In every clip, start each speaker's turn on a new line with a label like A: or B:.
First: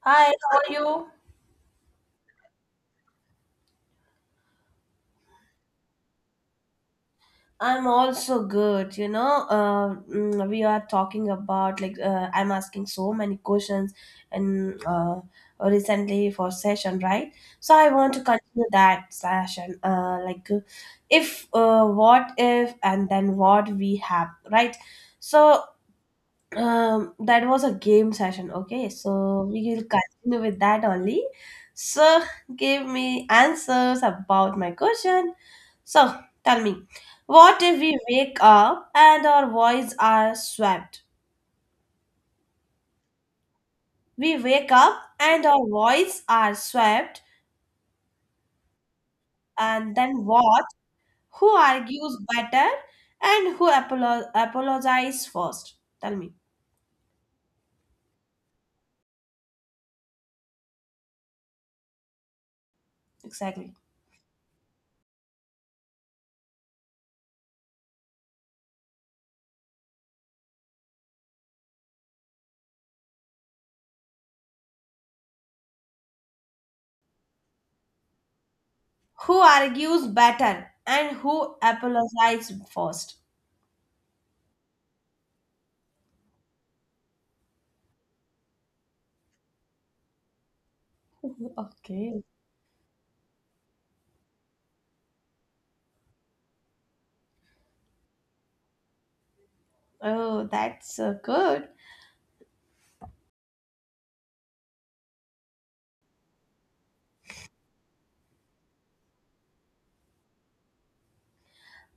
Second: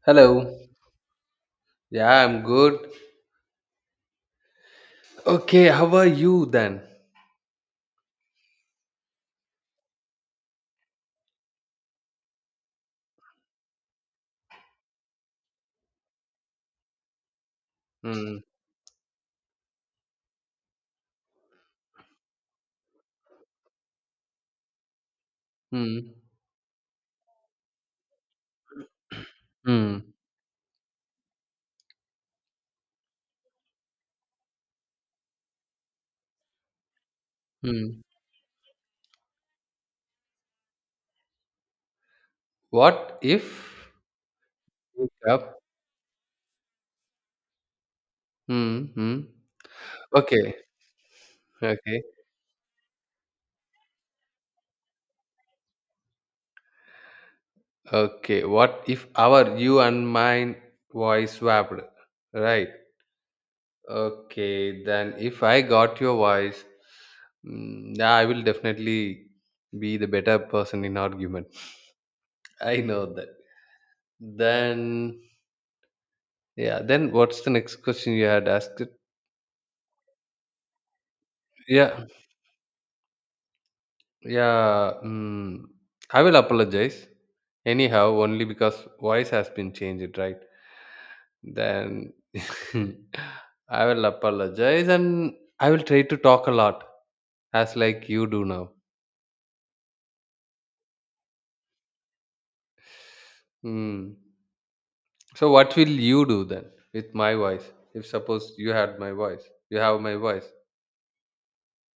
A: Hi,
B: Hello.
A: how are you?
B: Yeah, I'm good. Okay, how are you then?
A: I'm also good. You know, we are talking about like I'm asking so many questions and recently for session, right? So I want to
B: Hmm.
A: continue that session. Like, if what if and then what we have, right? So
B: Hmm.
A: that was a game session. Okay, so we will
B: Hmm.
A: continue with that only. So give me answers about my question. So tell me, what if we
B: Hmm.
A: wake up and our voice are swept?
B: What if
A: We wake
B: wake
A: up and
B: up?
A: our voice are swept,
B: Hmm. Hmm.
A: and then
B: Okay.
A: what? Who
B: Okay.
A: argues better and who apologizes first? Tell me
B: Okay. What if our you and mine voice swapped? Right.
A: exactly.
B: Okay. Then if I got your voice, yeah, I will definitely be the better person in argument. I know that. Then yeah. Then what's the next question you had asked?
A: Who argues better and who
B: Yeah.
A: apologizes first?
B: Yeah, I will apologize. Anyhow, only because voice has been changed, right? Then
A: Okay.
B: I will apologize and I will try to talk a lot, as like you do now.
A: Oh, that's so good.
B: Hmm. So what will you do then with my voice? If suppose you had my voice, you have my voice.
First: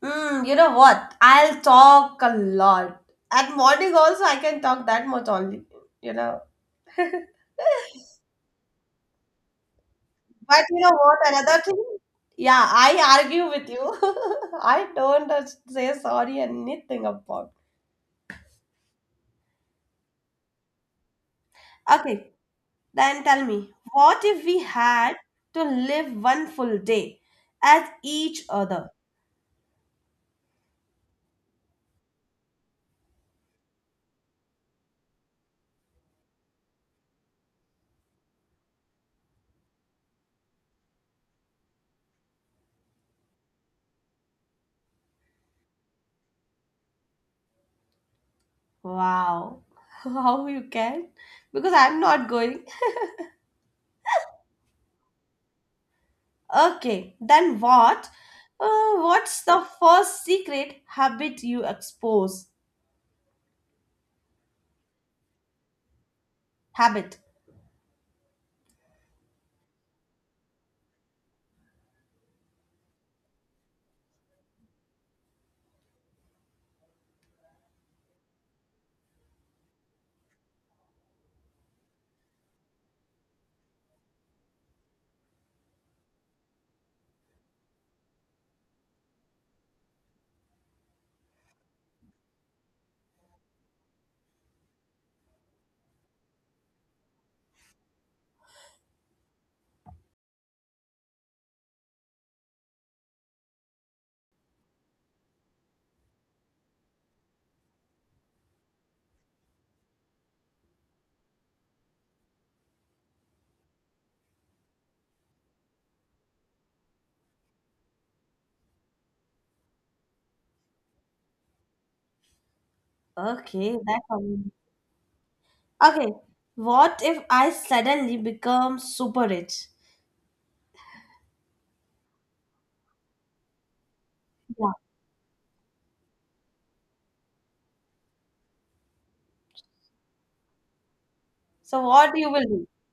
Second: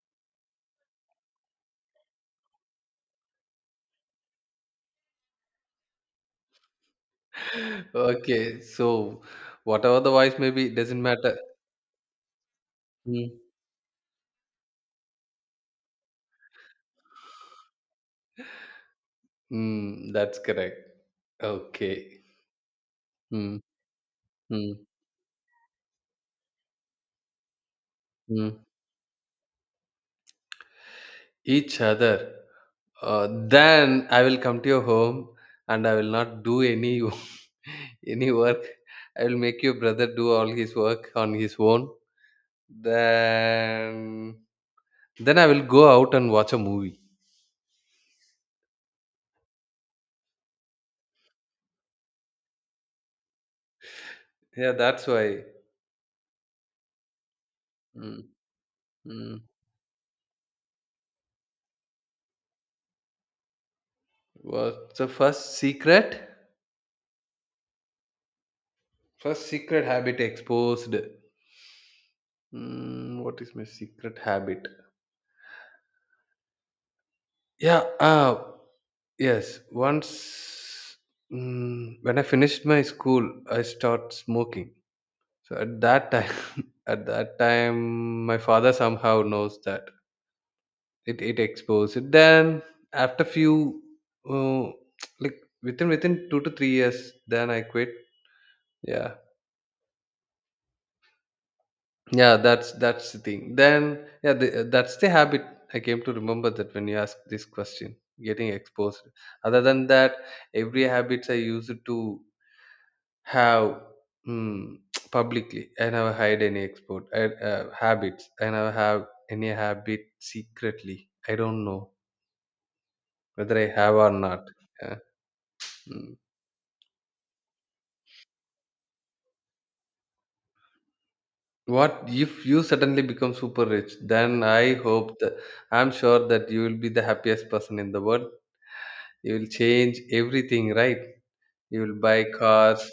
A: You know what? I'll talk a lot. At morning also, I can talk that much only, you know. But
B: Okay, so whatever the voice may
A: you
B: be, it
A: know
B: doesn't
A: what?
B: matter.
A: Another thing, yeah, I
B: Hmm.
A: argue with you. I don't say sorry anything about.
B: Hmm, that's correct. Okay.
A: Okay, then tell
B: Hmm.
A: me, what if we
B: Hmm.
A: had to live one full day as each
B: Hmm.
A: other?
B: Each other, then I will come to your home and I will not do any any work. I will make your brother do all his work on his own. then then I will go out and watch a movie.
A: Wow, how you can? Because I'm not going.
B: Yeah, that's why.
A: Okay, then what?
B: Mm. Mm.
A: What's the first secret habit you expose?
B: What's the first secret?
A: Habit.
B: First secret habit exposed. Mm, what is my secret habit? Yeah, yes, once, when I finished my school, I start smoking. So at that time, at that time, my father somehow knows that it exposed it. Then after few, uh, like within 2 to 3 years, then I quit. Yeah, yeah, that's the thing. Then yeah, that's the habit. I came to remember that when you ask this question, getting exposed. Other than that, every habits I used to have, mm, publicly. I never hide any export I, habits. I never have any habit secretly. I don't know whether I
A: Okay,
B: have
A: that's
B: or not.
A: one.
B: Yeah.
A: Okay,
B: Mm.
A: what if I suddenly become super rich?
B: What if you suddenly become super rich? Then
A: Yeah.
B: I hope that, I'm sure that you will be the happiest person in the world. You will change everything, right? You
A: So
B: will
A: what
B: buy
A: you will do?
B: cars.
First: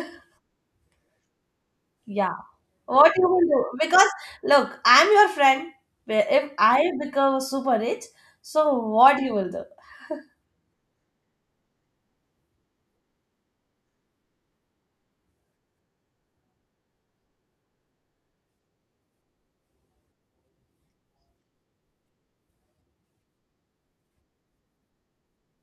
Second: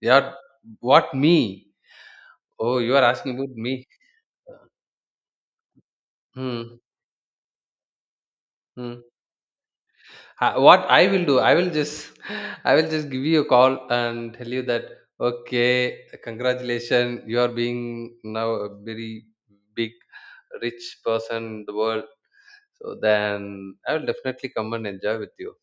B: Yeah, what me?
A: Yeah.
B: Oh, you are
A: What you
B: asking
A: will
B: about
A: do?
B: me.
A: Because look, I'm your friend. If
B: Hmm.
A: I become super rich, so
B: Hmm.
A: what you will do?
B: What I will do, I will just I will just give you a call and tell you that, okay, congratulations, you are being now a very big rich person in the world. So then I will definitely come and enjoy with you.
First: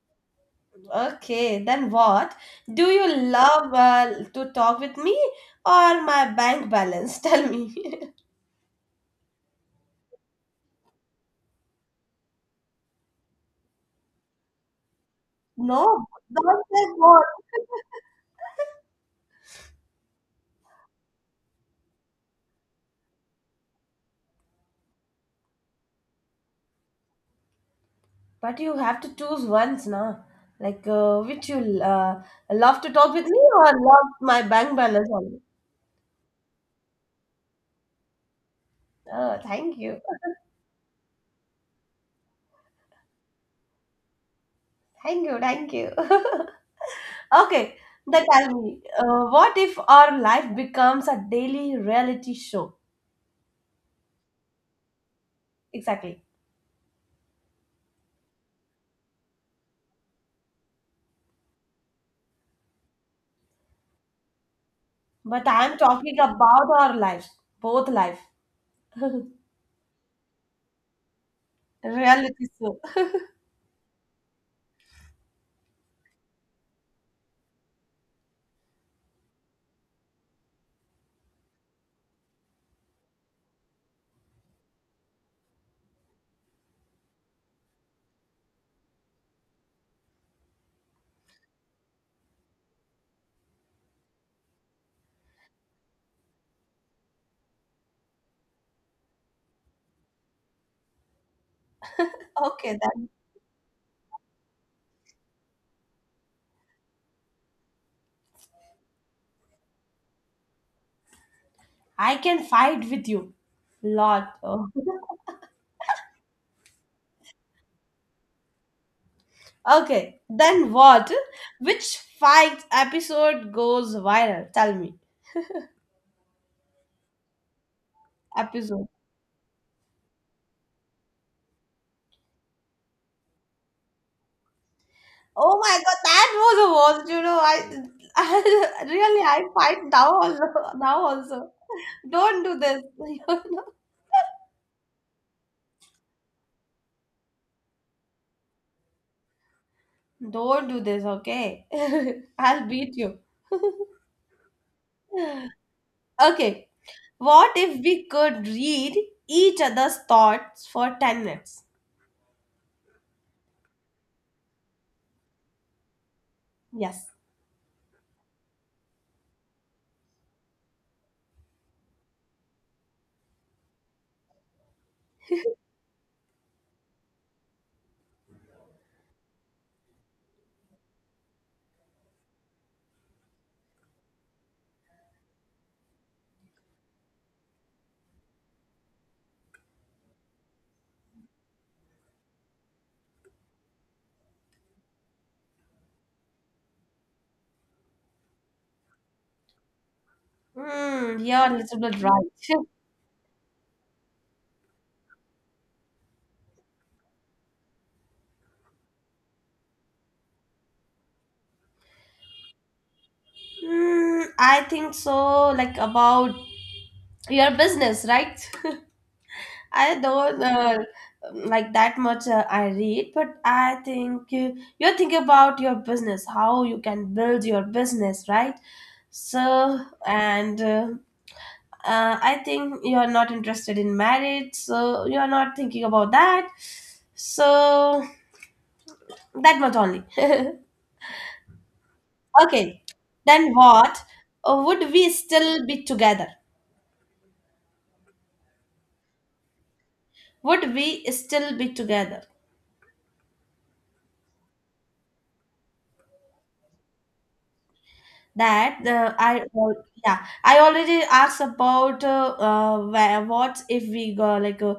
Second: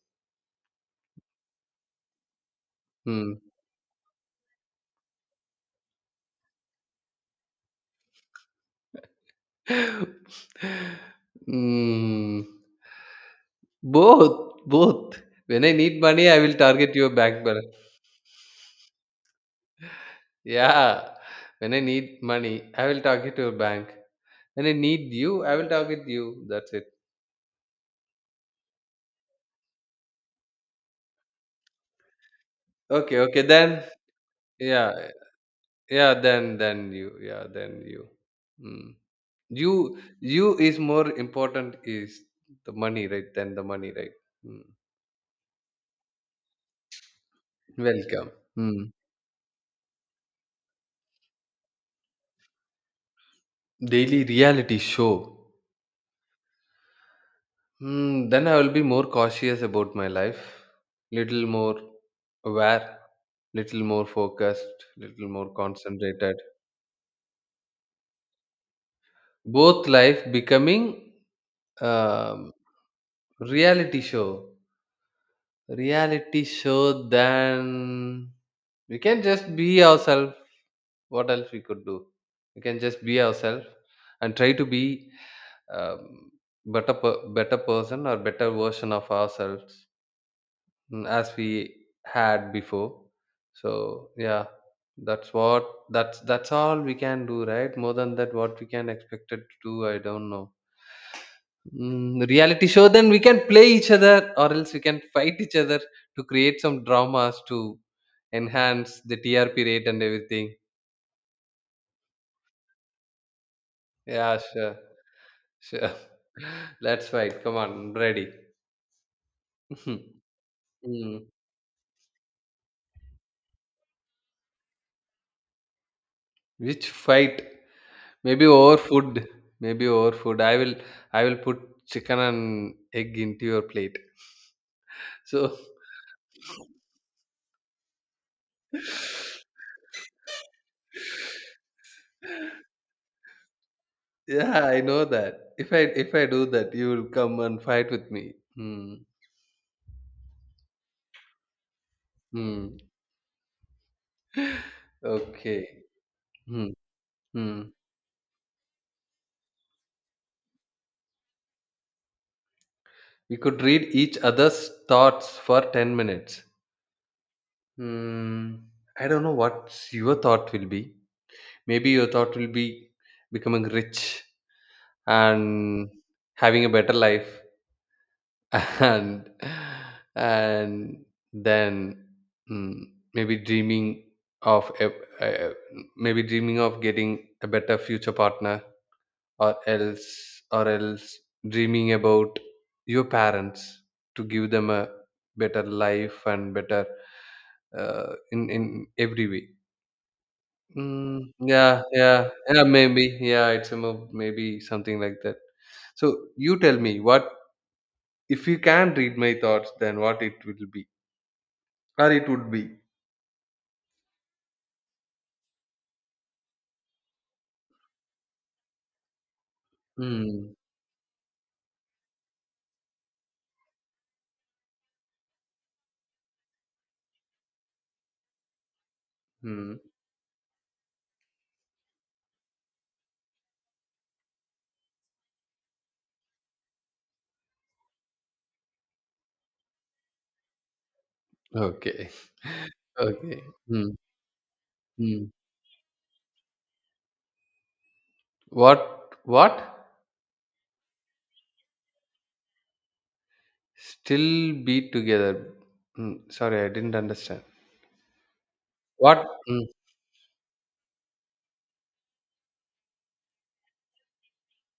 A: Okay, then what? Do you
B: Hmm.
A: love to talk with me or my bank balance? Tell me.
B: Hmm. Both, both, when I
A: No,
B: need money I will
A: don't say
B: target your
A: what.
B: bank. Yeah. When I need money, I will target your bank. When I need you, I will target you. That's it.
A: But you have to choose once, na? Like which you love to talk
B: Okay,
A: with me
B: okay.
A: or
B: Then,
A: love my bank
B: yeah,
A: balance only?
B: yeah. Then you, yeah. Then you. Mm.
A: Oh, thank
B: You,
A: you,
B: you is more important is the money, right? Than the money, right? Mm.
A: thank you, thank you. Okay, then
B: Welcome.
A: tell me,
B: Mm.
A: what if our life becomes a daily reality show?
B: Daily reality show.
A: Exactly.
B: Mm, then I will be more cautious about my life. Little more aware. Little more focused. Little
A: But
B: more
A: I am talking
B: concentrated.
A: about our lives, both life,
B: Both life becoming,
A: reality
B: um,
A: show.
B: reality show. Reality show, then we can just be ourselves. What else we could do? We can just be ourselves and try to be, um, better person or better version of ourselves, as we had before. So yeah, that's what, that's all we can do, right? More than that, what we can expect it to do, I don't know. Mm, reality
A: Okay,
B: show,
A: then
B: then we can play each other, or else we can fight each other to create some dramas to enhance the TRP rate and everything.
A: I can fight with you, lot.
B: Yeah, sure, sure. Let's fight. Come on, I'm ready.
A: Okay, then what?
B: Mm.
A: Which fight episode goes viral? Tell me.
B: Which fight? Maybe over
A: Episode.
B: food. Maybe over food. I will. I will put chicken and egg into your plate. So,
A: Oh my god, that was the worst. You know, I, I really I fight now also. Now also, don't do this. You know?
B: yeah, I know that. If I, if I do that, you will come and fight with me. Hmm.
A: Don't do this. Okay, I'll
B: Hmm.
A: beat you.
B: Okay.
A: Okay,
B: Hmm.
A: what
B: Hmm.
A: if we could read each other's thoughts for 10 minutes?
B: We could read each other's thoughts for 10 minutes.
A: Yes.
B: Hmm. I don't know what your thought will be. Maybe your thought will be becoming rich and having a better life, and and then, mm, maybe dreaming of a, maybe dreaming of getting a better future partner, or else dreaming about your parents to give them a better life and better, in every way.
A: Hmm.
B: mm,
A: You're a
B: yeah
A: little bit
B: yeah,
A: right.
B: yeah, maybe, yeah, maybe something like that. So you tell me what if you can read my thoughts, then what it will be or it would be.
A: Hmm, I think so. Like about your business, right? I don't
B: mm,
A: like that much. I read, but I think you're thinking about your business, how you can build your business, right? So,
B: mm,
A: and I think you're not interested in marriage, so you're not thinking about that. So that much only.
B: okay.
A: Okay,
B: Okay.
A: then
B: mm,
A: what? Would we
B: mm.
A: still be together?
B: What? What?
A: Would we still be together?
B: Still be together. Mm, sorry, I didn't understand.
A: That,
B: What?
A: I
B: Mm,
A: yeah, I already asked about where, what if we go, like uh,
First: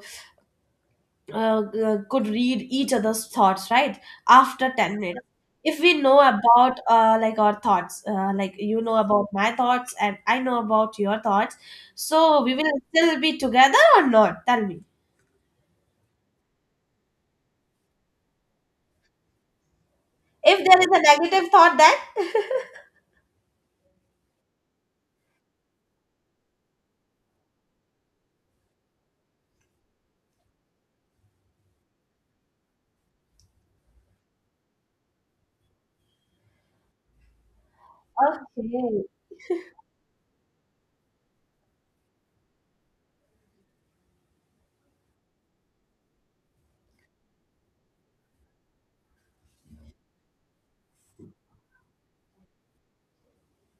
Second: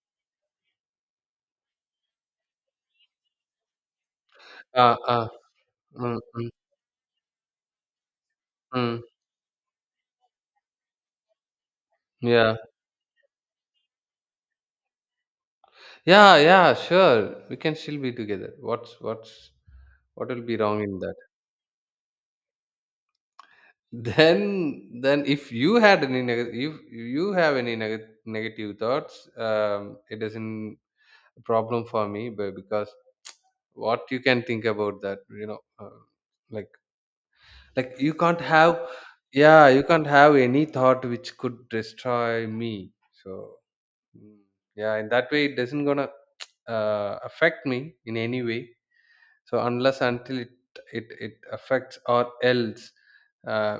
A: uh, uh, could read each other's thoughts right after
B: ah,
A: 10 minutes,
B: ah,
A: if we know
B: mm, mm,
A: about like our thoughts, like you know
B: mm.
A: about my thoughts, and I know about your thoughts, so we
B: Yeah,
A: will still be together or not? Tell me.
B: yeah, yeah. Sure, we can still be together. What's what will be
A: If there
B: wrong
A: is
B: in that?
A: a negative thought, then
B: Then if you had any negative, if you have any negative thoughts, it isn't a problem for me. But because what you can think about that, you know, like Like you can't have,
A: Okay.
B: yeah, you can't have any thought which could destroy me. So, mm, yeah, in that way it doesn't gonna affect me in any way. So unless until it affects or else, uh,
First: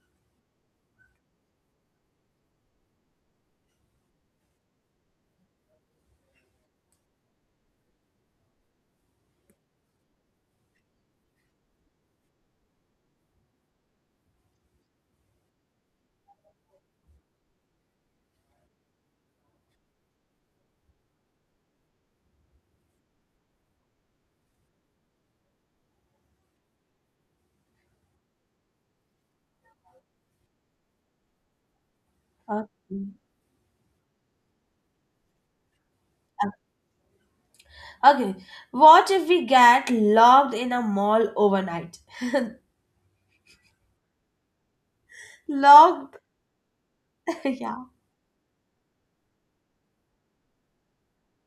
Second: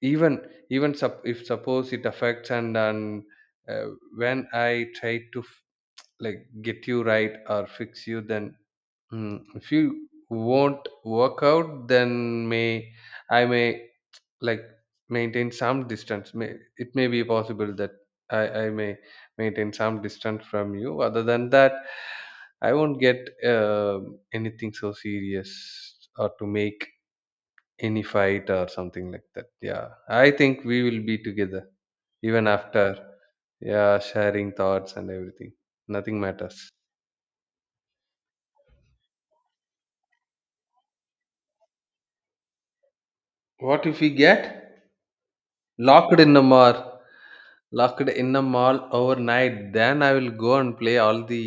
B: even, even if suppose it affects and, uh, when I try to like get you right or fix you, then, if you won't work out, then may, I may, like, maintain some distance. May, it may be possible that I may maintain some distance from you. Other than that, I won't get, anything so serious or to make any fight or something like that. Yeah, I think we will be together even
A: Okay.
B: after, yeah, sharing thoughts and everything. Nothing matters.
A: Okay. What if we get locked in a mall overnight?
B: What if we get
A: Locked.
B: locked in a mall,
A: Yeah,
B: locked in a mall overnight? Then I will go and play all the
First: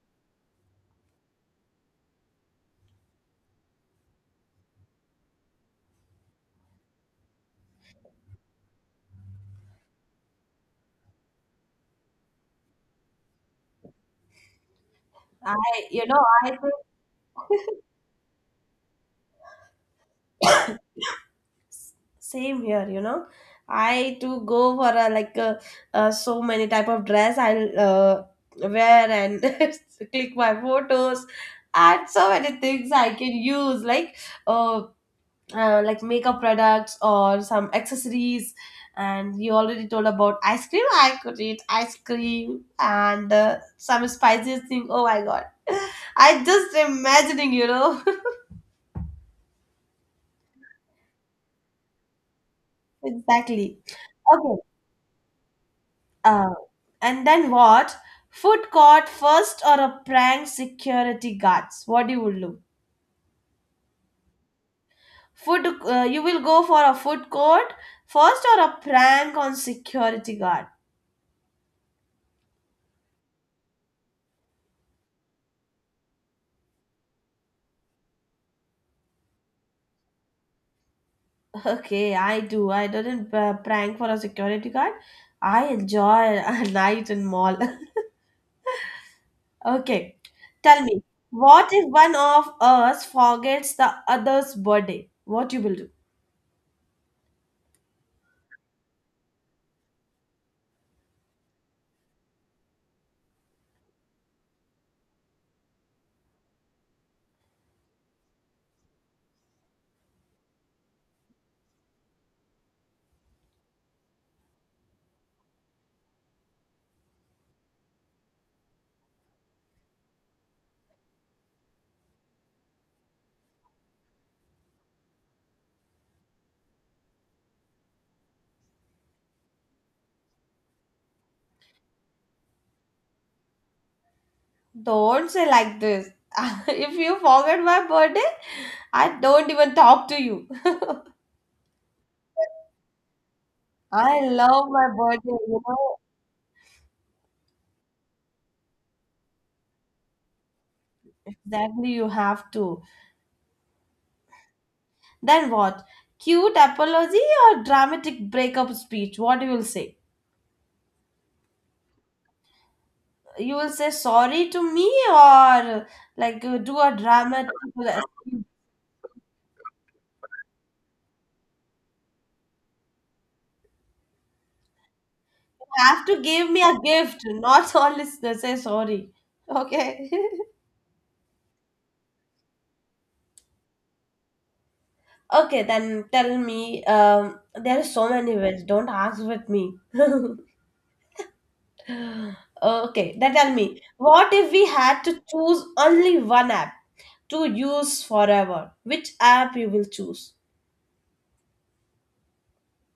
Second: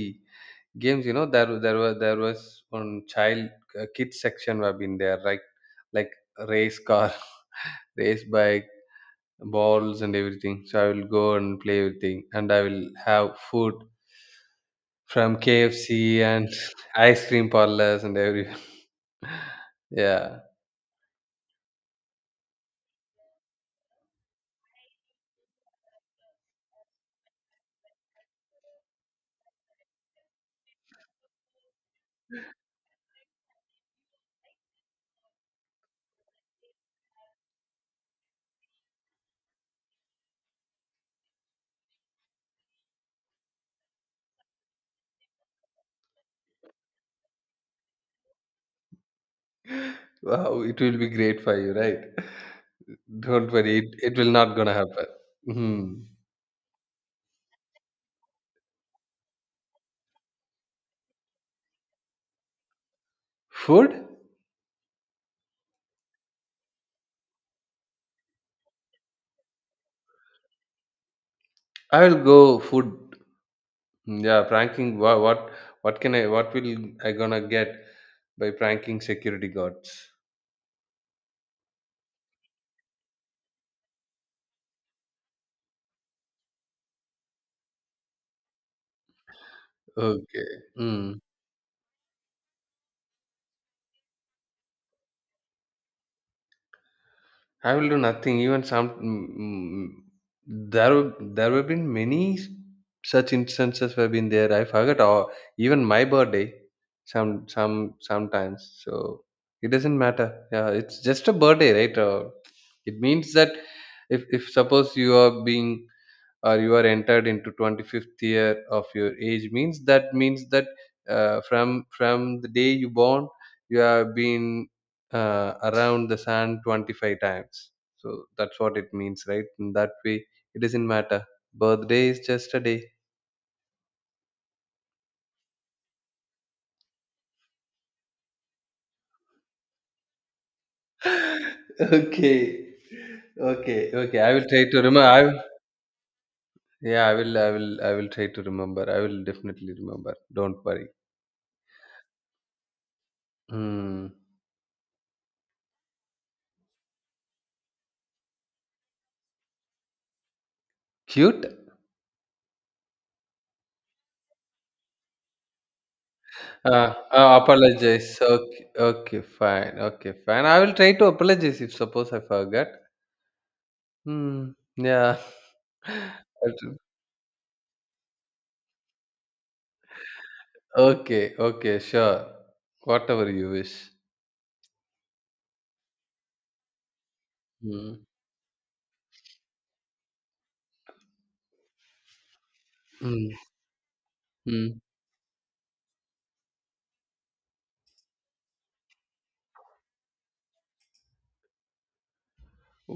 B: games. You know, there was one child, kids section have been there, like race car, race bike, balls and everything. So I will go and play everything and I will have food from
A: I you
B: KFC
A: know I
B: and
A: think.
B: ice cream parlors and everywhere. Yeah,
A: Same here, I too go for a like a so many type of dress. I'll wear and click my photos, add so many things I can use like uh, makeup products or some accessories, and you already told about ice cream, I could eat ice cream and some spices thing, oh my god. I just imagining.
B: wow, it will be great for you, right? Don't worry,
A: Exactly.
B: it will not
A: Okay.
B: gonna happen. Hmm.
A: Uh, and then what? Food court first or a prank security guards? What you will do?
B: Food.
A: Food. You will go for a food court first or a prank on security guard?
B: I will go food. Mm, yeah, pranking. What can I? What will I gonna get by pranking security guards?
A: Okay, I do. I didn't prank for a security guard. I enjoy a night in mall. Okay,
B: Okay.
A: tell me,
B: Mm.
A: what if one of us forgets the other's birthday? What you will do?
B: I will do nothing. Even some. There have been many such instances have been there. I forgot. Or even my birthday. Sometimes. So it doesn't matter. Yeah, it's just a birthday, right? It means that if suppose you are being or you are entered into 25th year of your age means that means that, from the day you born you have been, around the sun 25 times. So that's what it means, right? In that way it doesn't matter. Birthday is just a day.
A: Don't say like this. If you forget my birthday, I don't even talk to you.
B: okay okay, okay,
A: I
B: I will try
A: love
B: to
A: my
B: remember.
A: birthday, you know.
B: Yeah, I will I will try to remember. I will definitely remember, don't worry.
A: Exactly, you have to.
B: Hmm.
A: Then what? Cute apology or dramatic breakup speech? What you will say?
B: Cute.
A: You will say sorry to me or like do a dramatic.
B: Apologize.
A: You
B: Okay, okay, fine. Okay, fine. I will try to apologize if suppose I forgot. Hmm. Yeah.
A: have to give me
B: I'll,
A: a gift, not only say sorry. Okay.
B: okay. Okay. Sure. Whatever you wish.
A: Okay, then tell me. There are
B: Hmm.
A: so many ways. Don't ask with me. Okay,
B: Hmm.
A: then tell me. What if we
B: Hmm.
A: had to choose only one app to use forever? Which app you will choose?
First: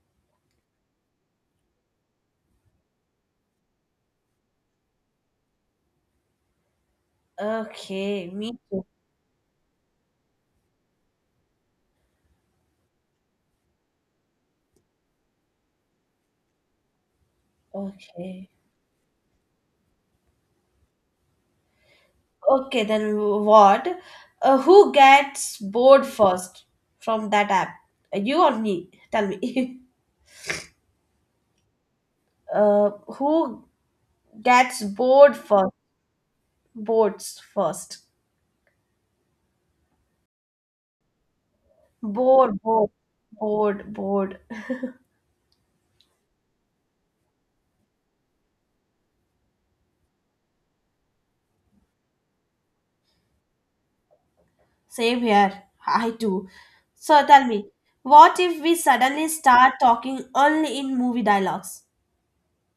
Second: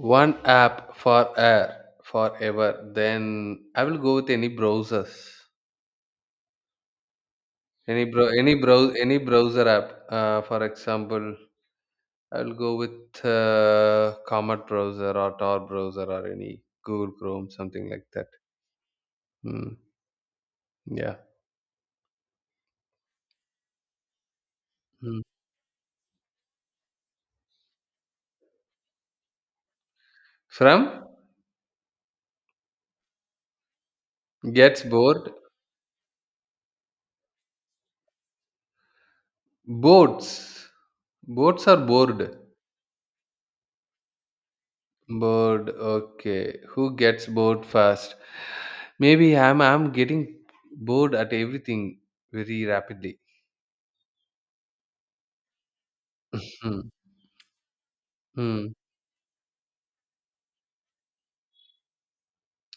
B: One app for air forever. Then I will go with any browsers. Any bro.
A: Okay, me
B: Any
A: too.
B: brow. Any browser app. For example, I will go with Comet browser or Tor browser or any Google Chrome, something like that.
A: Okay.
B: Mm. Yeah.
A: Okay, then what? Who
B: Mm.
A: gets bored first from that app? You or me? Tell me.
B: From,
A: Who gets
B: gets bored.
A: bored first? Boards first.
B: Boats. Boats are bored.
A: Bored, bored, bored, bored.
B: Bored. Okay. Who gets bored fast? Maybe I'm getting bored at everything very rapidly.
A: Same here. I too.
B: Hmm.
A: So tell me, what if
B: Hmm.
A: we suddenly start talking only in movie dialogues?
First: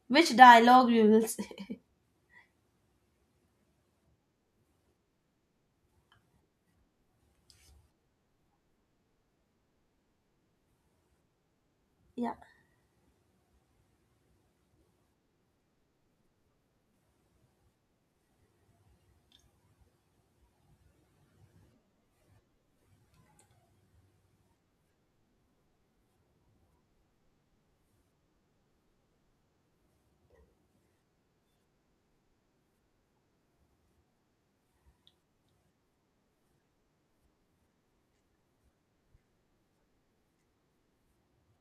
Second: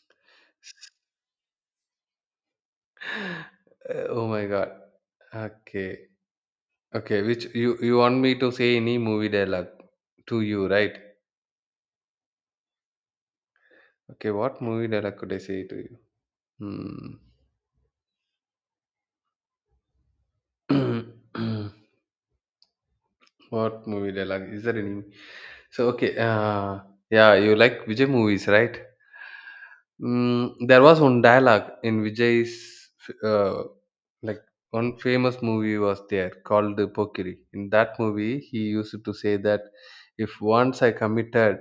A: Which dialogue you will say?
B: Oh my god. Okay. Okay. Which, you want me to say any movie dialogue to you, right?
A: Yeah.
B: Okay. What movie dialogue could I say to you? Hmm. What movie dialogue? Is there any? So okay, yeah, you like Vijay movies, right? Mm, there was one dialogue in Vijay's, uh, like, one famous movie was there called the Pokiri. In that movie, he used to say that if once I committed,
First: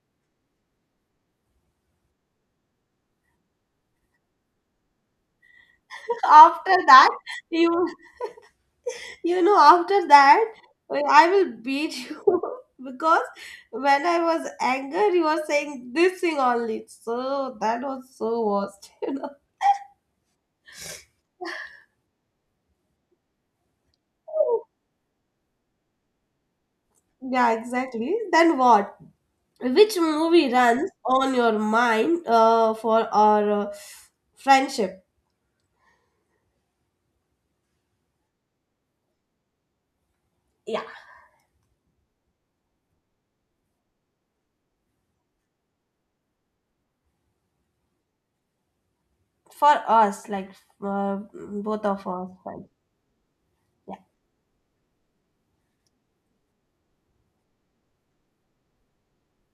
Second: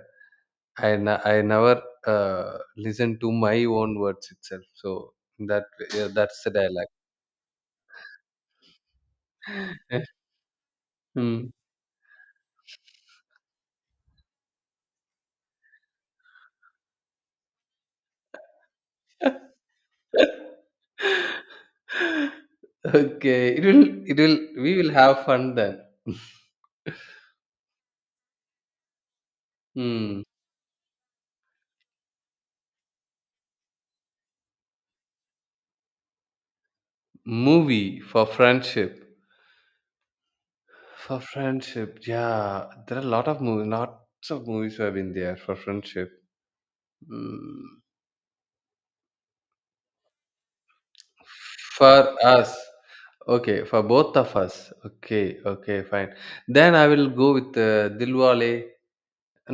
B: I n- I never listen to my own words itself. So that, yeah, that's the
A: After that, you after
B: dialogue.
A: that, I will beat you because when I was angry, you were saying this thing only. So that was so worst.
B: Okay, it will, we will have fun then.
A: Yeah, exactly. Then what? Which
B: Hmm.
A: movie runs on your mind for our friendship?
B: Movie for friendship.
A: Yeah,
B: For friendship, yeah. There are a lot of movies, lots of movies have been there for friendship. Mm.
A: for us, like both
B: For
A: of us.
B: us.
A: Right?
B: Okay, for
A: Yeah,
B: both of us. Okay, okay, fine. Then I will go with Dilwale.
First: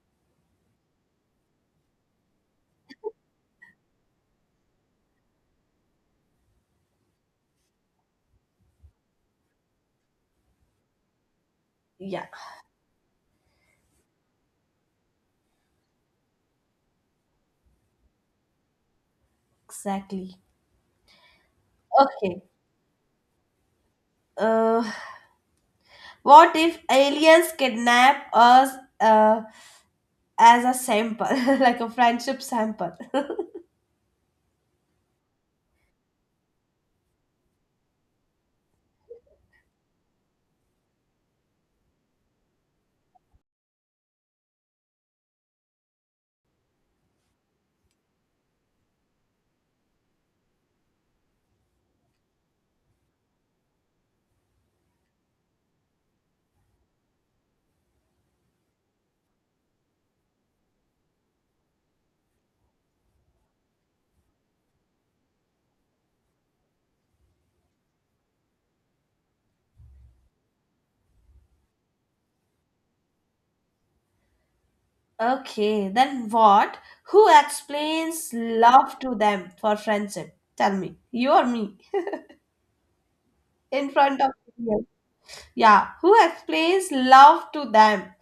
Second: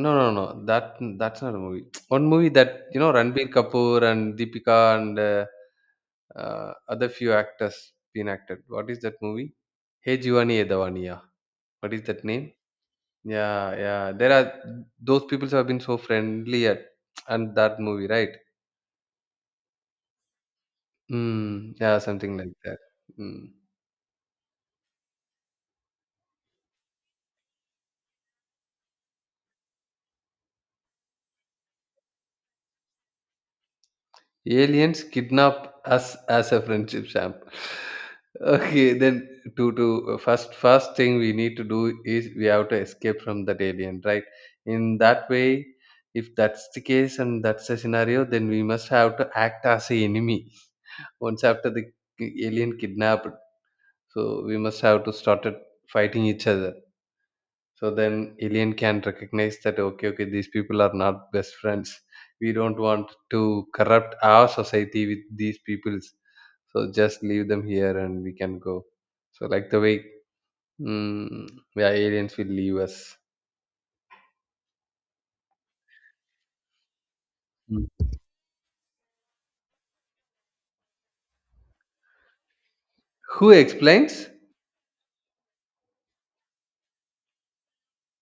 B: No, no, no. That's not a movie. One movie that you know, Ranbir Kapoor and Deepika and other few actors been acted. What is that movie? Hey Jivani Edavaniya. What is that
A: yeah.
B: name? Yeah, yeah. There are, those people have been so friendly at and that movie, right?
A: Exactly.
B: Mm, yeah, something
A: Okay.
B: like that. Mm.
A: Uh, what if aliens kidnap us uh, as a sample, like a friendship sample?
B: Aliens kidnap us as a friendship sample. Okay, then to first thing we need to do is we have to escape from that alien, right? In that way, if that's the case and that's the scenario, then we must have to act as a enemy. Once after the alien kidnapped, so we must have to started fighting each other so then alien can recognize that okay these people are not best friends we don't want to corrupt our society with these peoples so just leave them here and we can go so like the way mm, yeah aliens will leave us.
A: Okay, then what? Who
B: Mm.
A: explains love to them for friendship? Tell me. You or me?
B: Who
A: In front
B: explains?
A: of Yeah, who explains love to them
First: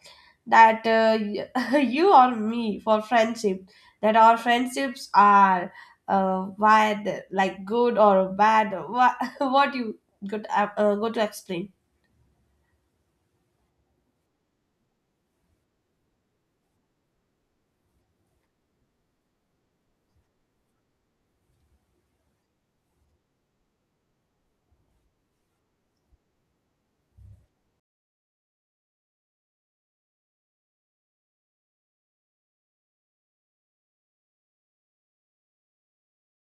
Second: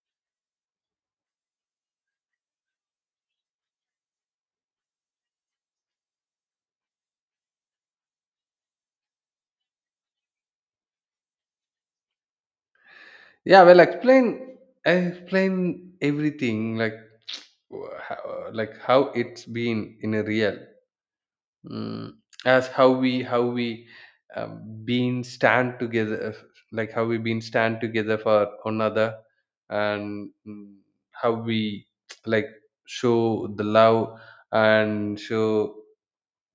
A: that you or me for friendship, that our friendships are why the like good or bad, what, what you could go to explain.
B: Yeah, well, explain everything, like like how it's been in a real, mm, as how we been stand together, like how we been stand together for one another, and, how we, like, show the love and show,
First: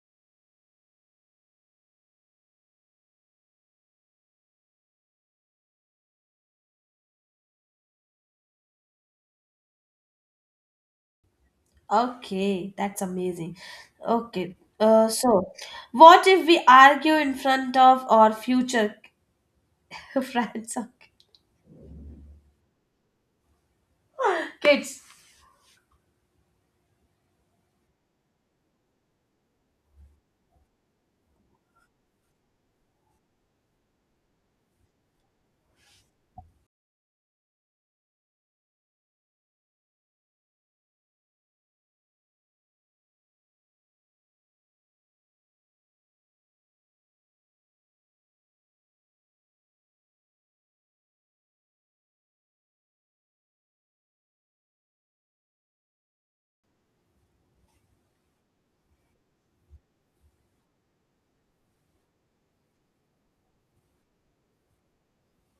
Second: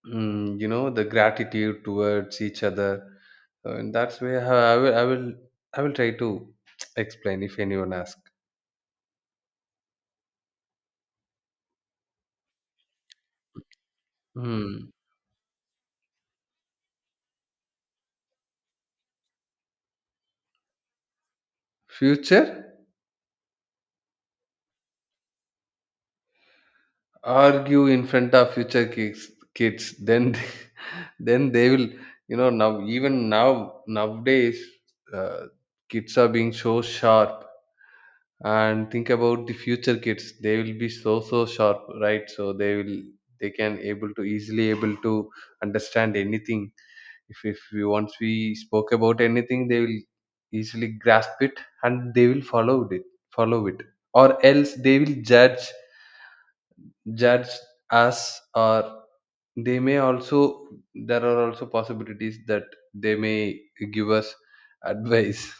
B: you know, the gratitude towards each other. So in that's way how I will try to explain if anyone asks.
A: Okay, that's amazing. Okay,
B: Hmm.
A: so what if we argue in front of our future friends, okay,
B: Future.
A: kids?
B: Argue in front of future kids then then they will, you know, now even now nowadays, uh, kids are being so sharp. And think about the future kids, they will be so sharp, right? So they will, they can able to easily able to understand anything. If we, once we spoke about anything, they will easily grasp it and they will follow it or else they will judge us. Or they may also, there are also possibilities that they may give us advice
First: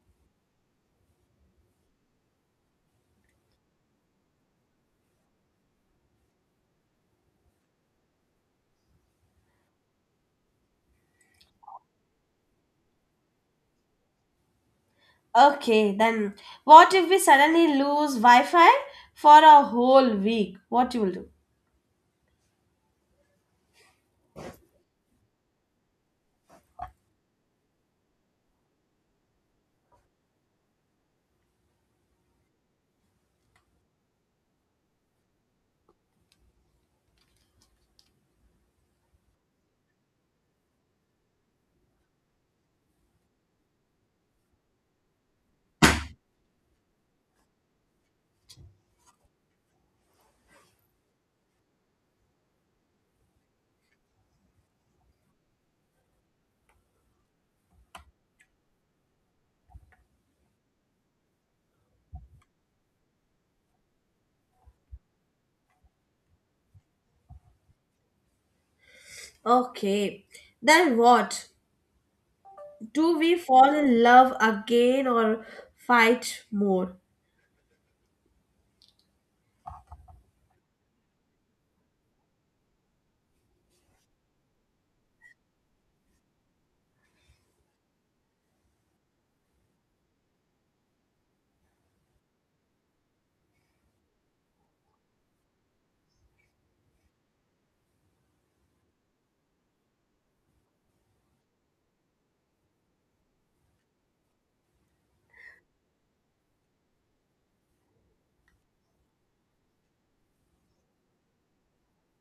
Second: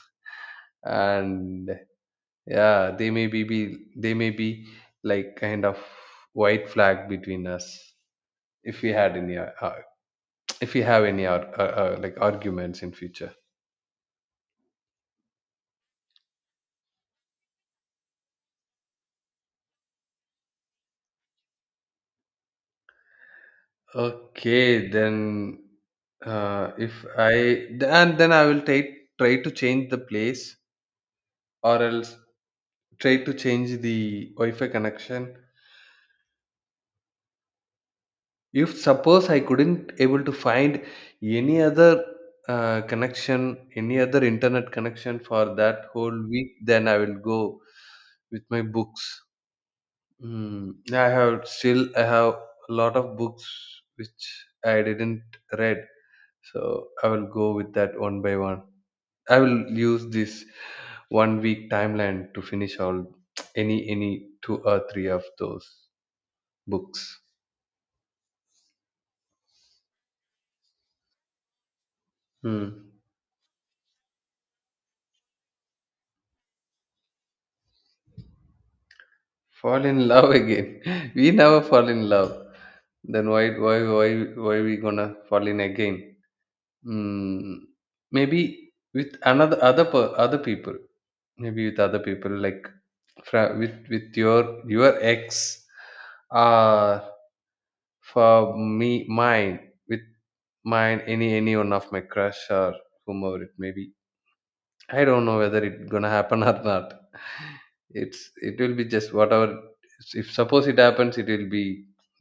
B: and yeah they may be, they may be like kind of white flag between us if we had any if we have any like arguments in future.
A: Okay, then what if we suddenly lose Wi-Fi for a whole week? What you will do?
B: Okay then, if I and then I will try, try to change the place or else try to change the Wi-Fi connection. If suppose I couldn't able to find any other connection, any other internet connection for that whole week, then I will go with my books. Mm, I have, still I have a lot of books which I didn't read, so I will go with that one by one. I will use this one week timeline to finish all any two or three of those books.
A: Okay, then what?
B: Hmm.
A: Do we fall in love again or fight more?
B: Fall in love again. We never fall in love, then why we gonna fall in again. mm, Maybe with other people, maybe with other people, like, with your ex. Or for me, mine, with mine, any one of my crush, or whomever it may be. I don't know whether it gonna happen or not. It will be just whatever. If suppose it happens, it will be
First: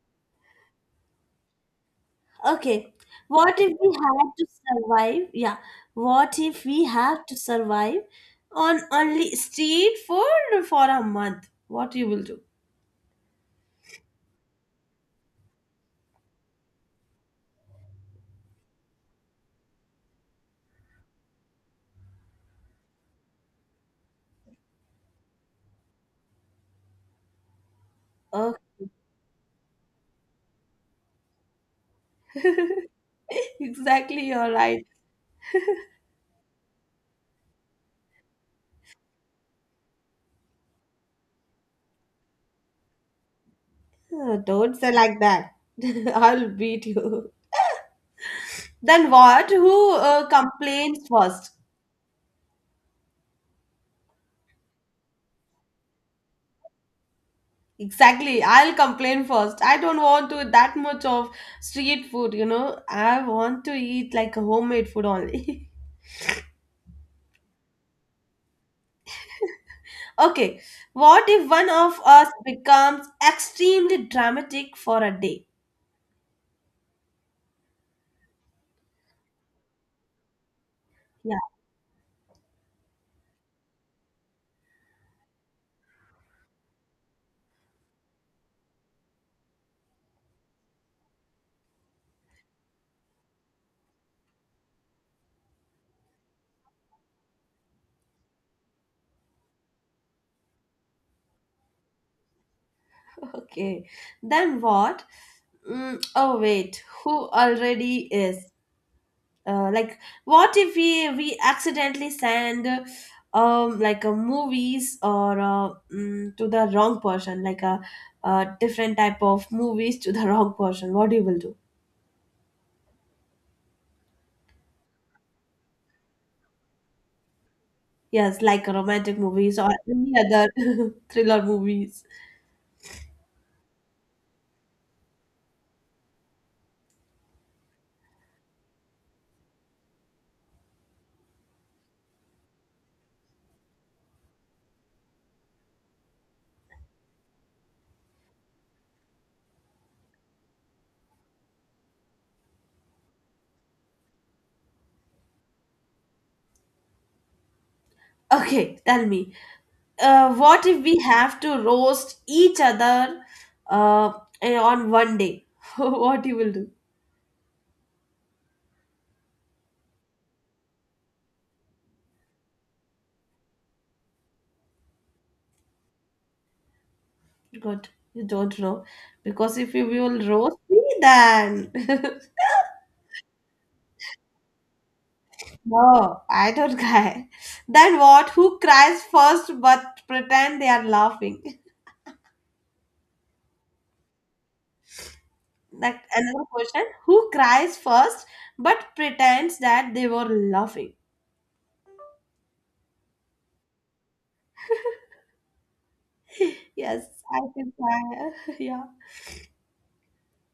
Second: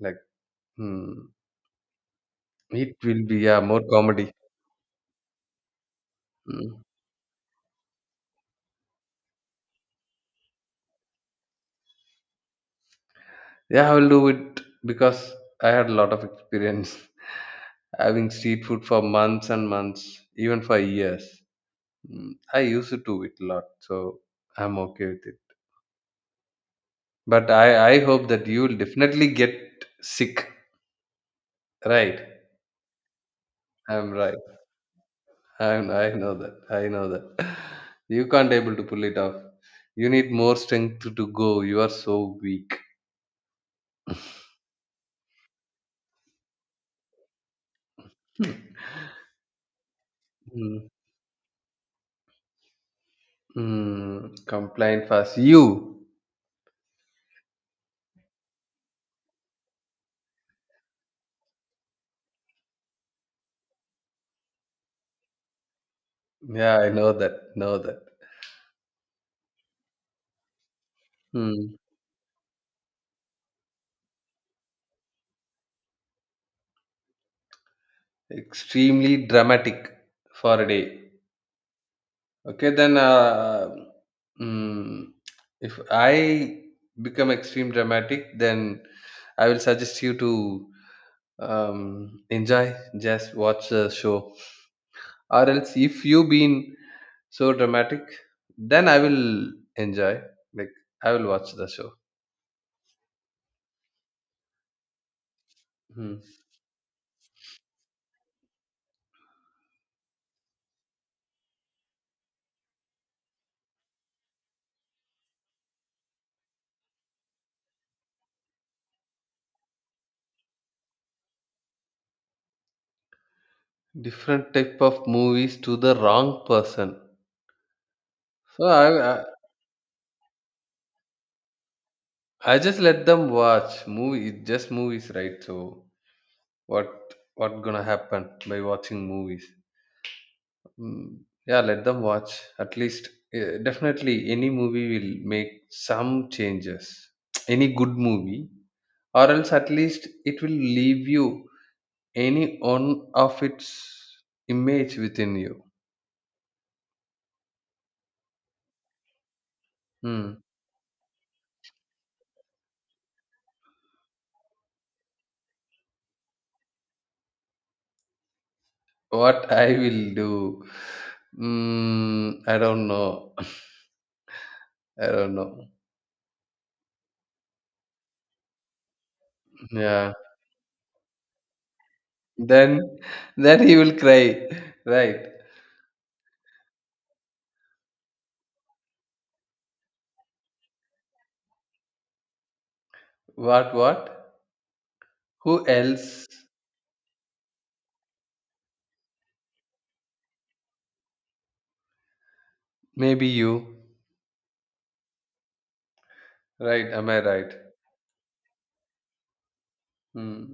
B: like, hmm,
A: Okay,
B: it will be,
A: what
B: yeah,
A: if
B: more
A: we
B: comedy.
A: had to survive? Yeah, what if
B: Mm.
A: we have to survive on only street food for a month? What you will do?
B: Yeah, I will do it because I had a lot of experience having street food for months and months, even for years. Mm, I used to do it a lot, so I'm okay with it. But I hope that you will
A: Okay,
B: definitely get sick, right? I'm
A: exactly,
B: right.
A: you're right.
B: I know that. I know that. You can't able to pull it off. You need more strength to go. You are so weak.
A: Oh, don't say like that. I'll beat you. Then what? Who
B: Mm.
A: complains first?
B: Mm. Complain fast. You.
A: Exactly. I'll complain first. I don't want to eat that much of street food. I want to eat like a homemade food only.
B: Yeah, I know that. Know that.
A: Okay. What if one
B: Mm.
A: of us becomes extremely dramatic for a day?
B: Extremely dramatic for a day.
A: Yeah.
B: Okay, then. Mm, if I become extreme dramatic, then I will suggest you to, enjoy. Just watch the show. Or else, if you been so dramatic, then I will enjoy, like, I will watch the show.
A: Okay. Then what?
B: Hmm.
A: Oh, wait. Who already is? Like what if we accidentally send like a movies or to the wrong person, like a different type of movies to the wrong person, what you will do?
B: Different type of movies to the wrong person.
A: Yes,
B: So
A: like romantic
B: I
A: movies or any other thriller movies.
B: I just let them watch movie, it's just movies, right? So what what gonna happen by watching movies? Mm, yeah, let them watch. At least eh, definitely any movie will make some changes, any good movie, or else at least it will leave you any one of its image within you.
A: Okay, tell me,
B: Hmm.
A: what if we have to roast each other uh, on one day, what you will do?
B: What I will do? Mm, I don't know. I don't know.
A: God, you don't know, because if you
B: Yeah.
A: will roast me, then
B: Then, then he will cry. Right.
A: No, I don't cry. Then what? Who cries first but pretend they are laughing?
B: What? What? Who
A: That
B: else?
A: another question. Who cries first but pretends that they were laughing?
B: Maybe you. Right.
A: Yes,
B: Am I
A: I
B: right?
A: can cry. Yeah.
B: Hmm.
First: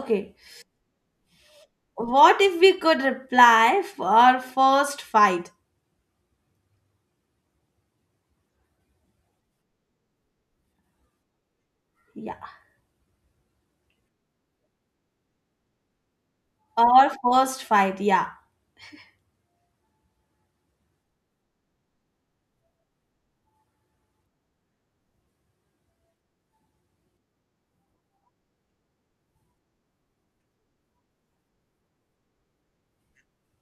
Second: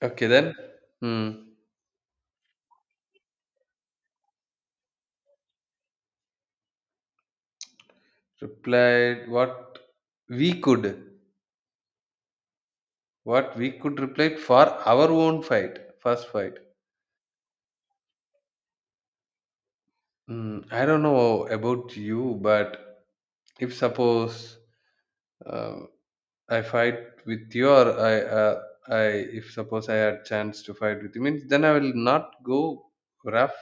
B: Okay then. Hmm.
A: What if we could reply for first fight?
B: Replied what we could.
A: Yeah.
B: What we could reply for our own fight. First fight.
A: Or first fight, yeah.
B: Mm, I don't know about you, but if suppose, um, I fight with you, or I, uh, I, if suppose I had chance to fight with you, means then I will not go rough.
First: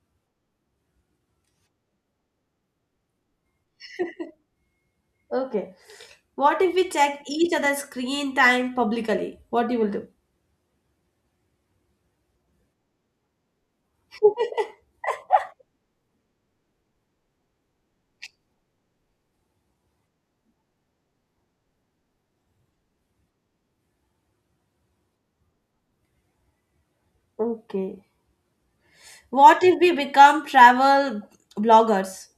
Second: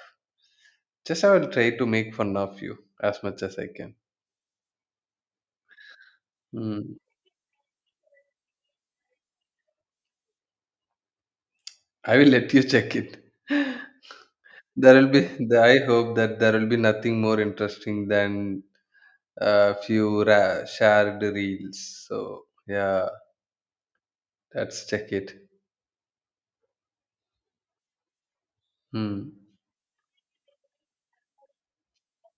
B: Just I will try to make fun of you as much as I can.
A: Okay. What if we
B: Mm,
A: check each other's screen time publicly? What you will do?
B: I will let you check it. There will be. I hope that there will be nothing more interesting than a few shared reels. So yeah, let's check it.
A: Okay.
B: Hmm.
A: What if we become travel bloggers?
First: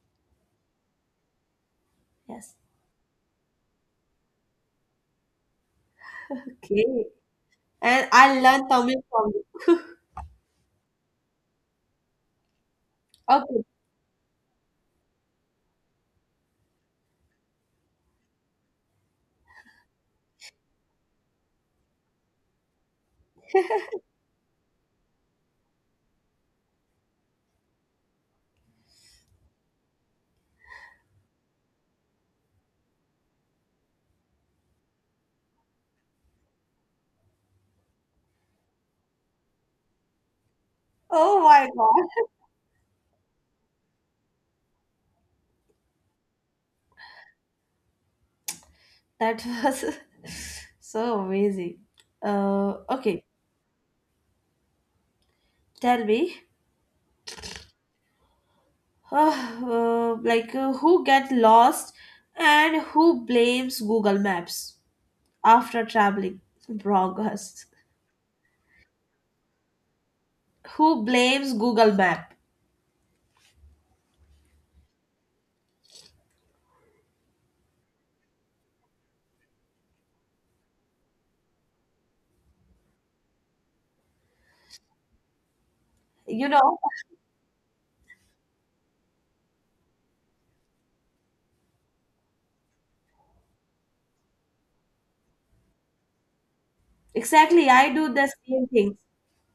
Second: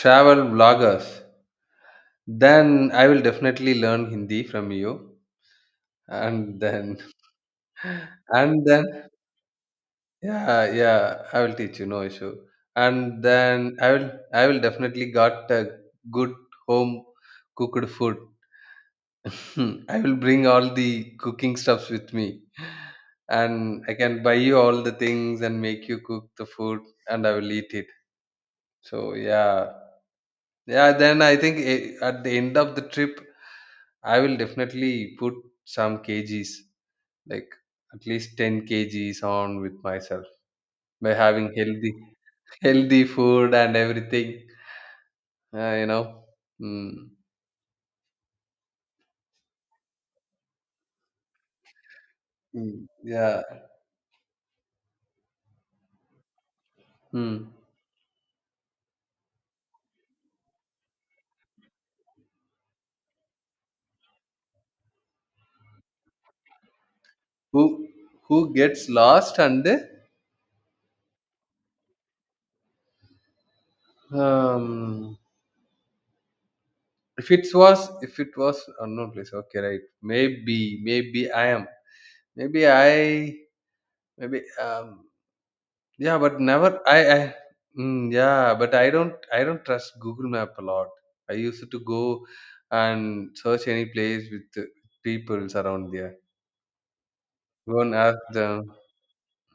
B: Travel vloggers.
A: Yes.
B: Then I will definitely learn Hindi from you, and then
A: Okay. And I'll
B: and
A: learn Tamil
B: then,
A: from you.
B: yeah, yeah, I will teach you, no issue, and
A: Okay.
B: then I will definitely got a good home cooked food. Hmm, I will bring all the cooking stuffs with me, and I can buy you all the things and make you cook the food, and I will eat it. So yeah, yeah. Then I think eh, at the end of the trip, I will definitely put some kgs, like, at least 10 kgs on with myself by
A: Oh
B: having
A: my
B: healthy
A: God.
B: healthy food and everything, you know. mm,
A: That was so amazing. Uh,
B: mm,
A: okay.
B: yeah.
A: Tell me.
B: Mm.
A: Like, who get lost and who blames Google Maps after traveling
B: who
A: bloggers?
B: who gets lost, and
A: Who blames Google Map?
B: um if it was, if it was unknown place, okay, right? maybe maybe I am maybe I maybe Yeah, but
A: You know,
B: never I, yeah, but I don't trust Google Map a lot. I used to go and search any place with, peoples around there.
A: exactly.
B: Go
A: I
B: and
A: do
B: ask
A: the same
B: them.
A: thing.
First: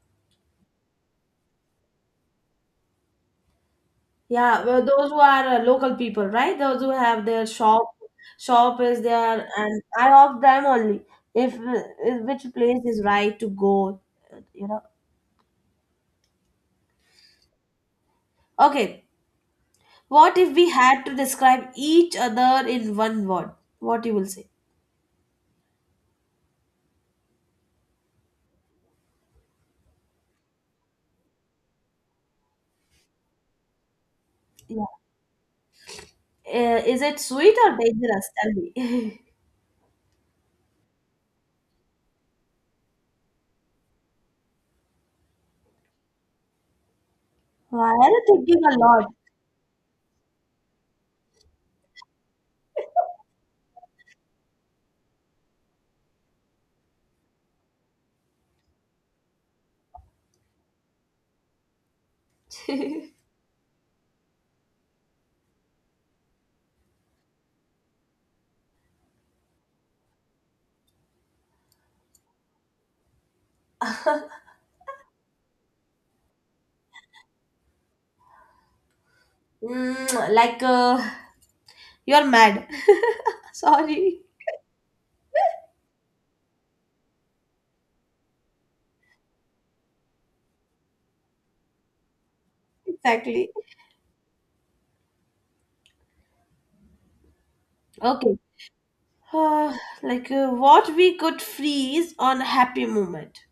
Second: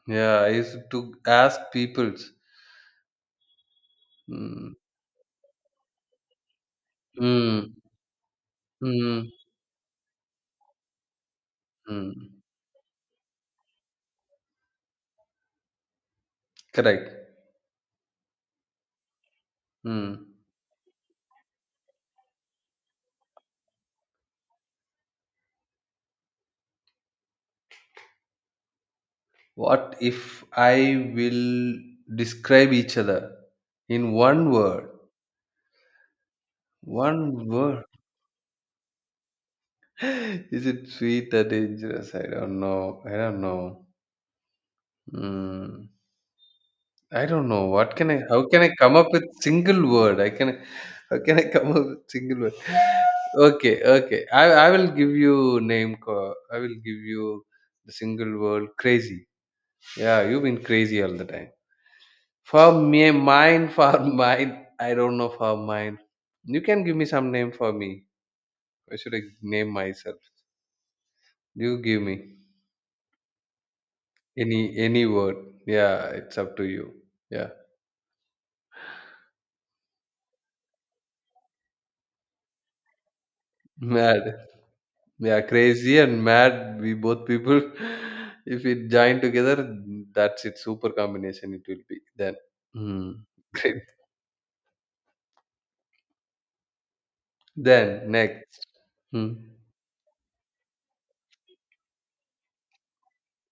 B: Yeah, I used to ask peoples.
A: Yeah,
B: Mm,
A: well, those who are local people, right? Those who have their
B: mm,
A: shop is
B: mm,
A: there, and I ask them only if, if
B: mm.
A: which place is right to go, you know.
B: Correct.
A: Okay,
B: Mm.
A: what if we had to describe each other in one word? What you will say?
B: What if I will describe each other in one
A: Yeah,
B: word?
A: is it
B: One
A: sweet or
B: word.
A: dangerous? Tell me.
B: Is it sweet or dangerous? I don't know. I don't know. Mm. I don't know.
A: Why
B: What
A: are
B: can I,
A: you
B: how
A: thinking
B: can I
A: a
B: come up
A: lot?
B: with single word? I can, how can I come up with single word? Okay, okay. I will give you name I will give you the single word crazy. Yeah, you've been crazy all the time. For me mine, for mine. I don't know for mine. You can give me some name for me. Why should I name myself? You give me any word. Yeah, it's up to you. Yeah.
A: Like you're mad. Sorry.
B: Mad. Yeah, crazy and mad. We both people, if it join together, that's it. Super combination it will be then. Hmm.
A: Exactly.
B: Great. Then
A: Okay.
B: next, hmm.
A: Uh, like what we could freeze on happy moment.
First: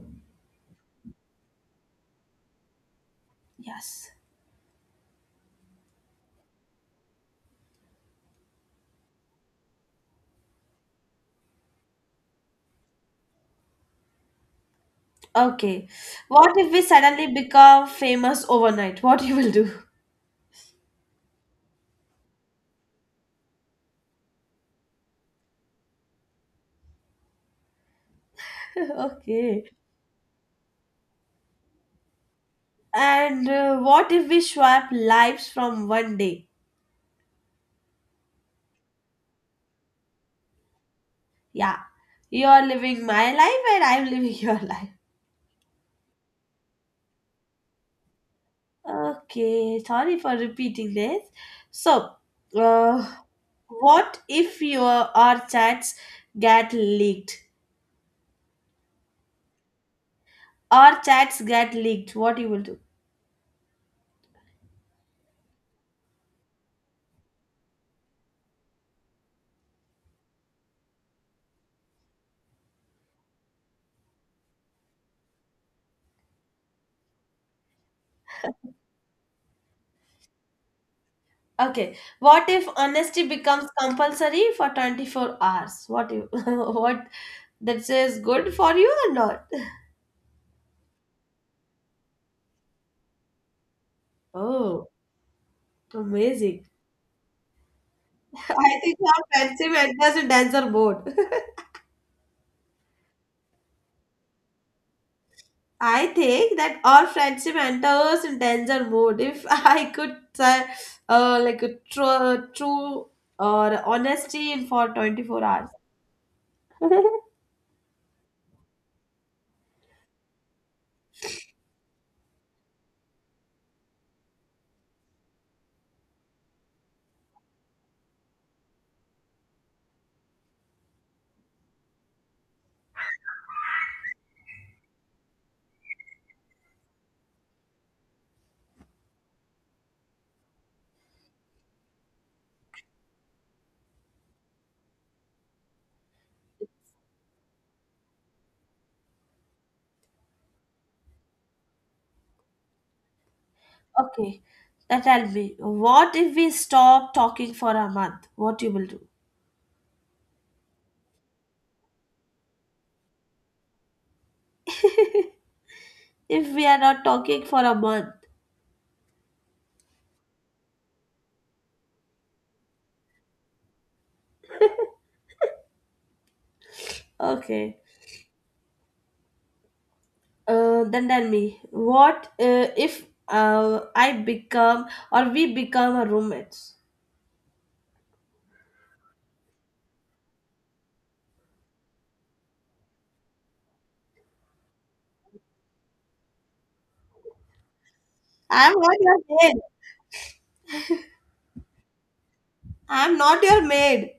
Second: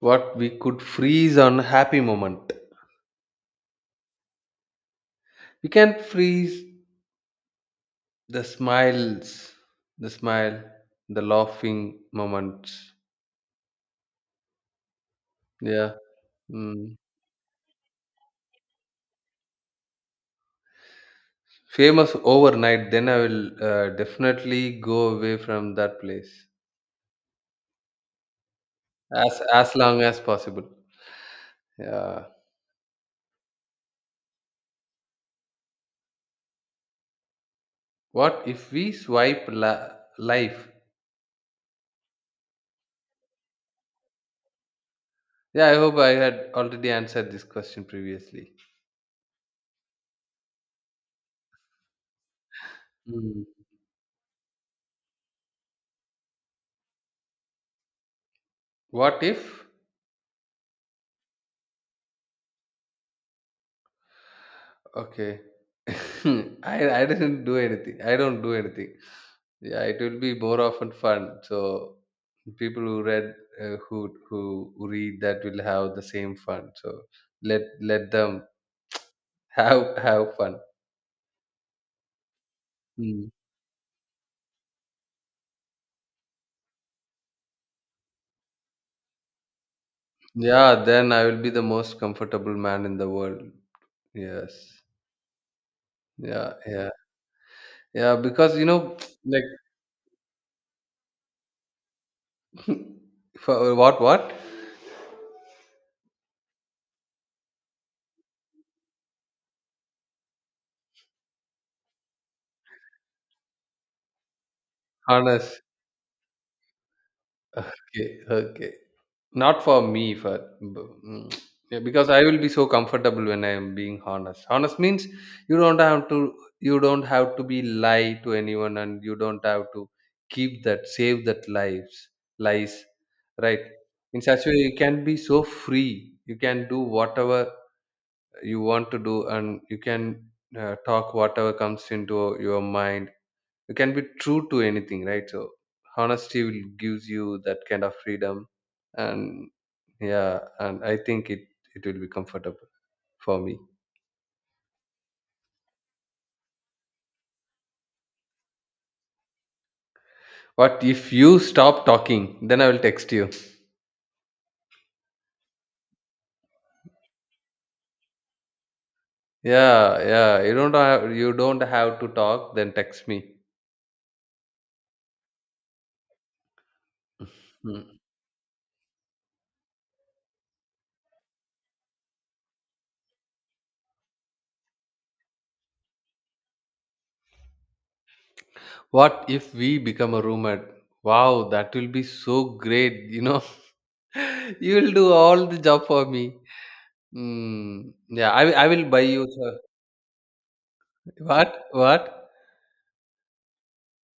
B: What we could freeze on happy moment.
A: Yes.
B: We can freeze the smiles, the smile, the laughing moments.
A: Okay.
B: Yeah.
A: What if we
B: Mm.
A: suddenly become famous overnight? What you will do?
B: Famous overnight. Then I will, definitely go away from that place
A: Okay.
B: as long as possible. Yeah.
A: And what if we swap lives from one day?
B: What if we swipe life?
A: Yeah. You are living my life and I'm living your life.
B: Yeah, I hope I had already answered this question previously.
A: Okay. Sorry for repeating this. So, uh,
B: Mm.
A: what if your our chats get leaked?
B: What if?
A: Our chats get leaked. What you will do?
B: Okay. I, I didn't do anything. I don't do anything. Yeah, it will be more often fun. So people who read, who read that will have the same fun. So let them have fun.
A: Okay. What if honesty
B: Mm.
A: becomes compulsory for 24 hours? What you what that says, good for you or not?
B: Yeah, then I will be the most comfortable man in the world. Yes.
A: Oh,
B: Yeah,
A: amazing.
B: yeah. Yeah, because you
A: I
B: know,
A: think
B: like.
A: our friendship enters in danger mode.
B: For what?
A: I think that our friendship enters in danger mode. If I could like a true or honesty in for 24
B: Honest.
A: hours.
B: Okay, okay. Not for me, for, mm, yeah, because I will be so comfortable when I am being honest. Honest means you don't have to you don't have to be lie to anyone and you don't have to keep that save that lives, lies, right? In such a way you can be so free, you can do whatever you want to do, and you can, talk whatever comes into your mind. You can be true to anything, right? So honesty will gives you that kind of freedom. And yeah, and I think it will be comfortable for me.
A: Okay. Now tell me. What if we stop talking for a month? What you will do?
B: But if you stop talking, then I will text you.
A: If we are not talking for a month,
B: Yeah, yeah, you don't have to talk, then text me.
A: okay.
B: Hmm.
A: Then tell me, what if I become or we become a roommates?
B: What if we become a roommate? Wow, that will be so great, you know. You will do all the job for me. Mm, yeah, I
A: I'm
B: will
A: not
B: buy
A: your
B: you.
A: maid.
B: Sir. What? What?
A: I'm not your maid.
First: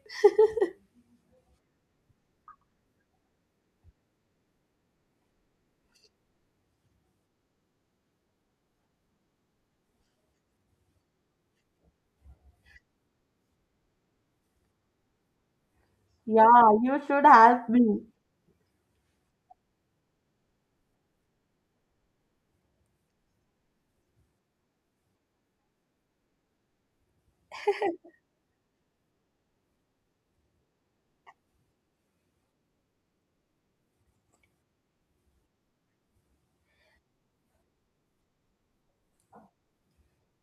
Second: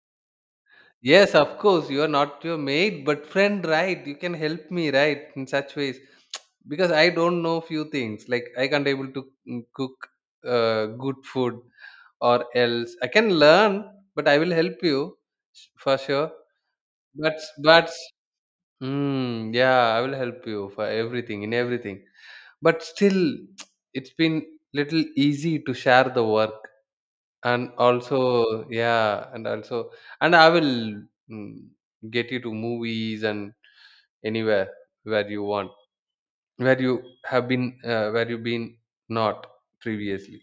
B: Yes, of course, you are not your mate, but friend, right? You can help me, right? In such ways, because I don't know few things. Like I can't able to, cook, good food, or else I can learn, but I will help you for sure.
A: Yeah, you should
B: But
A: help
B: but
A: me.
B: yeah, I will help you for everything in everything. But still, it's been little easy to share the work. And also, yeah, and also, and I will, mm, get you to movies and anywhere where you want, where you have been, where you've been not previously.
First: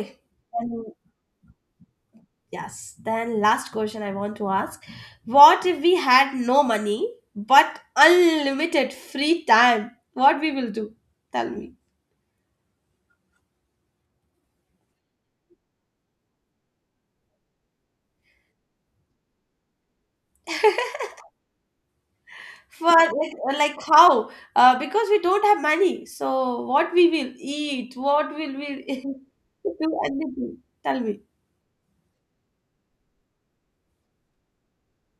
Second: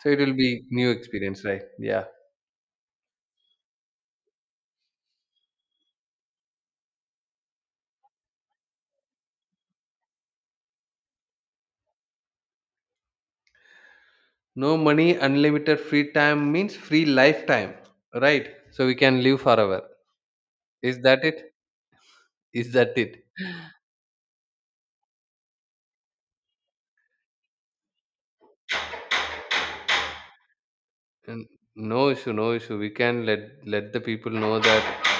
B: So it will be
A: Then,
B: new experience, right? Yeah.
A: yes. Then last question I want to ask. What if we had no money but unlimited free time? What we will do? Tell me.
B: No money, unlimited free time means free lifetime, right? So we can live forever. Is that it? Is
A: For
B: that
A: like,
B: it?
A: like how? Because we don't have money. So what we will eat? What will we do? Anything? Tell me.
B: And no issue, no issue. We can let, let the people know that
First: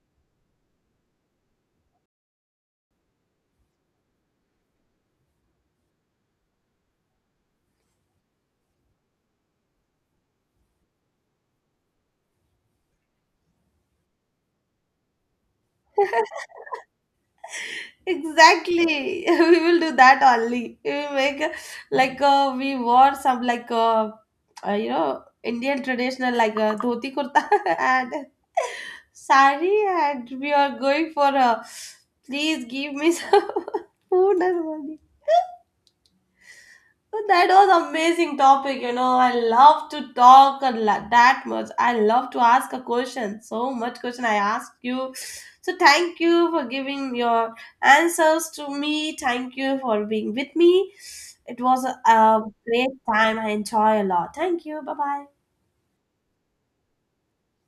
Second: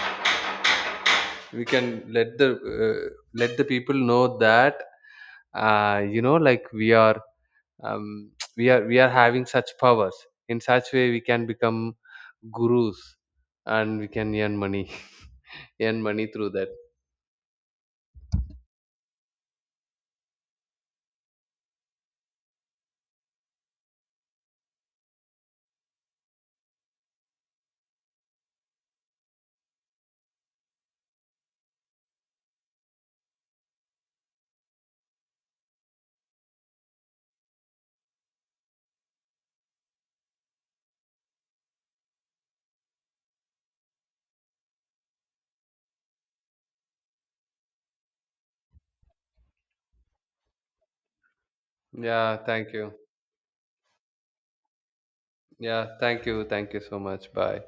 B: we can let the, uh, let the people know that, you know, like we are, um, we are having such powers. In such way we can become gurus and we can earn money, earn money through that.
A: Exactly. We will do that only. We will like we wore some, like Indian traditional, like dhoti kurta, and sari, and we are going for a. Please give me some food and money. So, that was amazing topic. I love to talk a lot, that much. I love to ask a question. So much question I asked you. So thank you for giving your answers to me. Thank you for being with me. It was a,
B: Yeah,
A: a
B: thank you.
A: great time. I enjoy a lot. Thank you. Bye bye.
B: Yeah, thank you so much. Bye.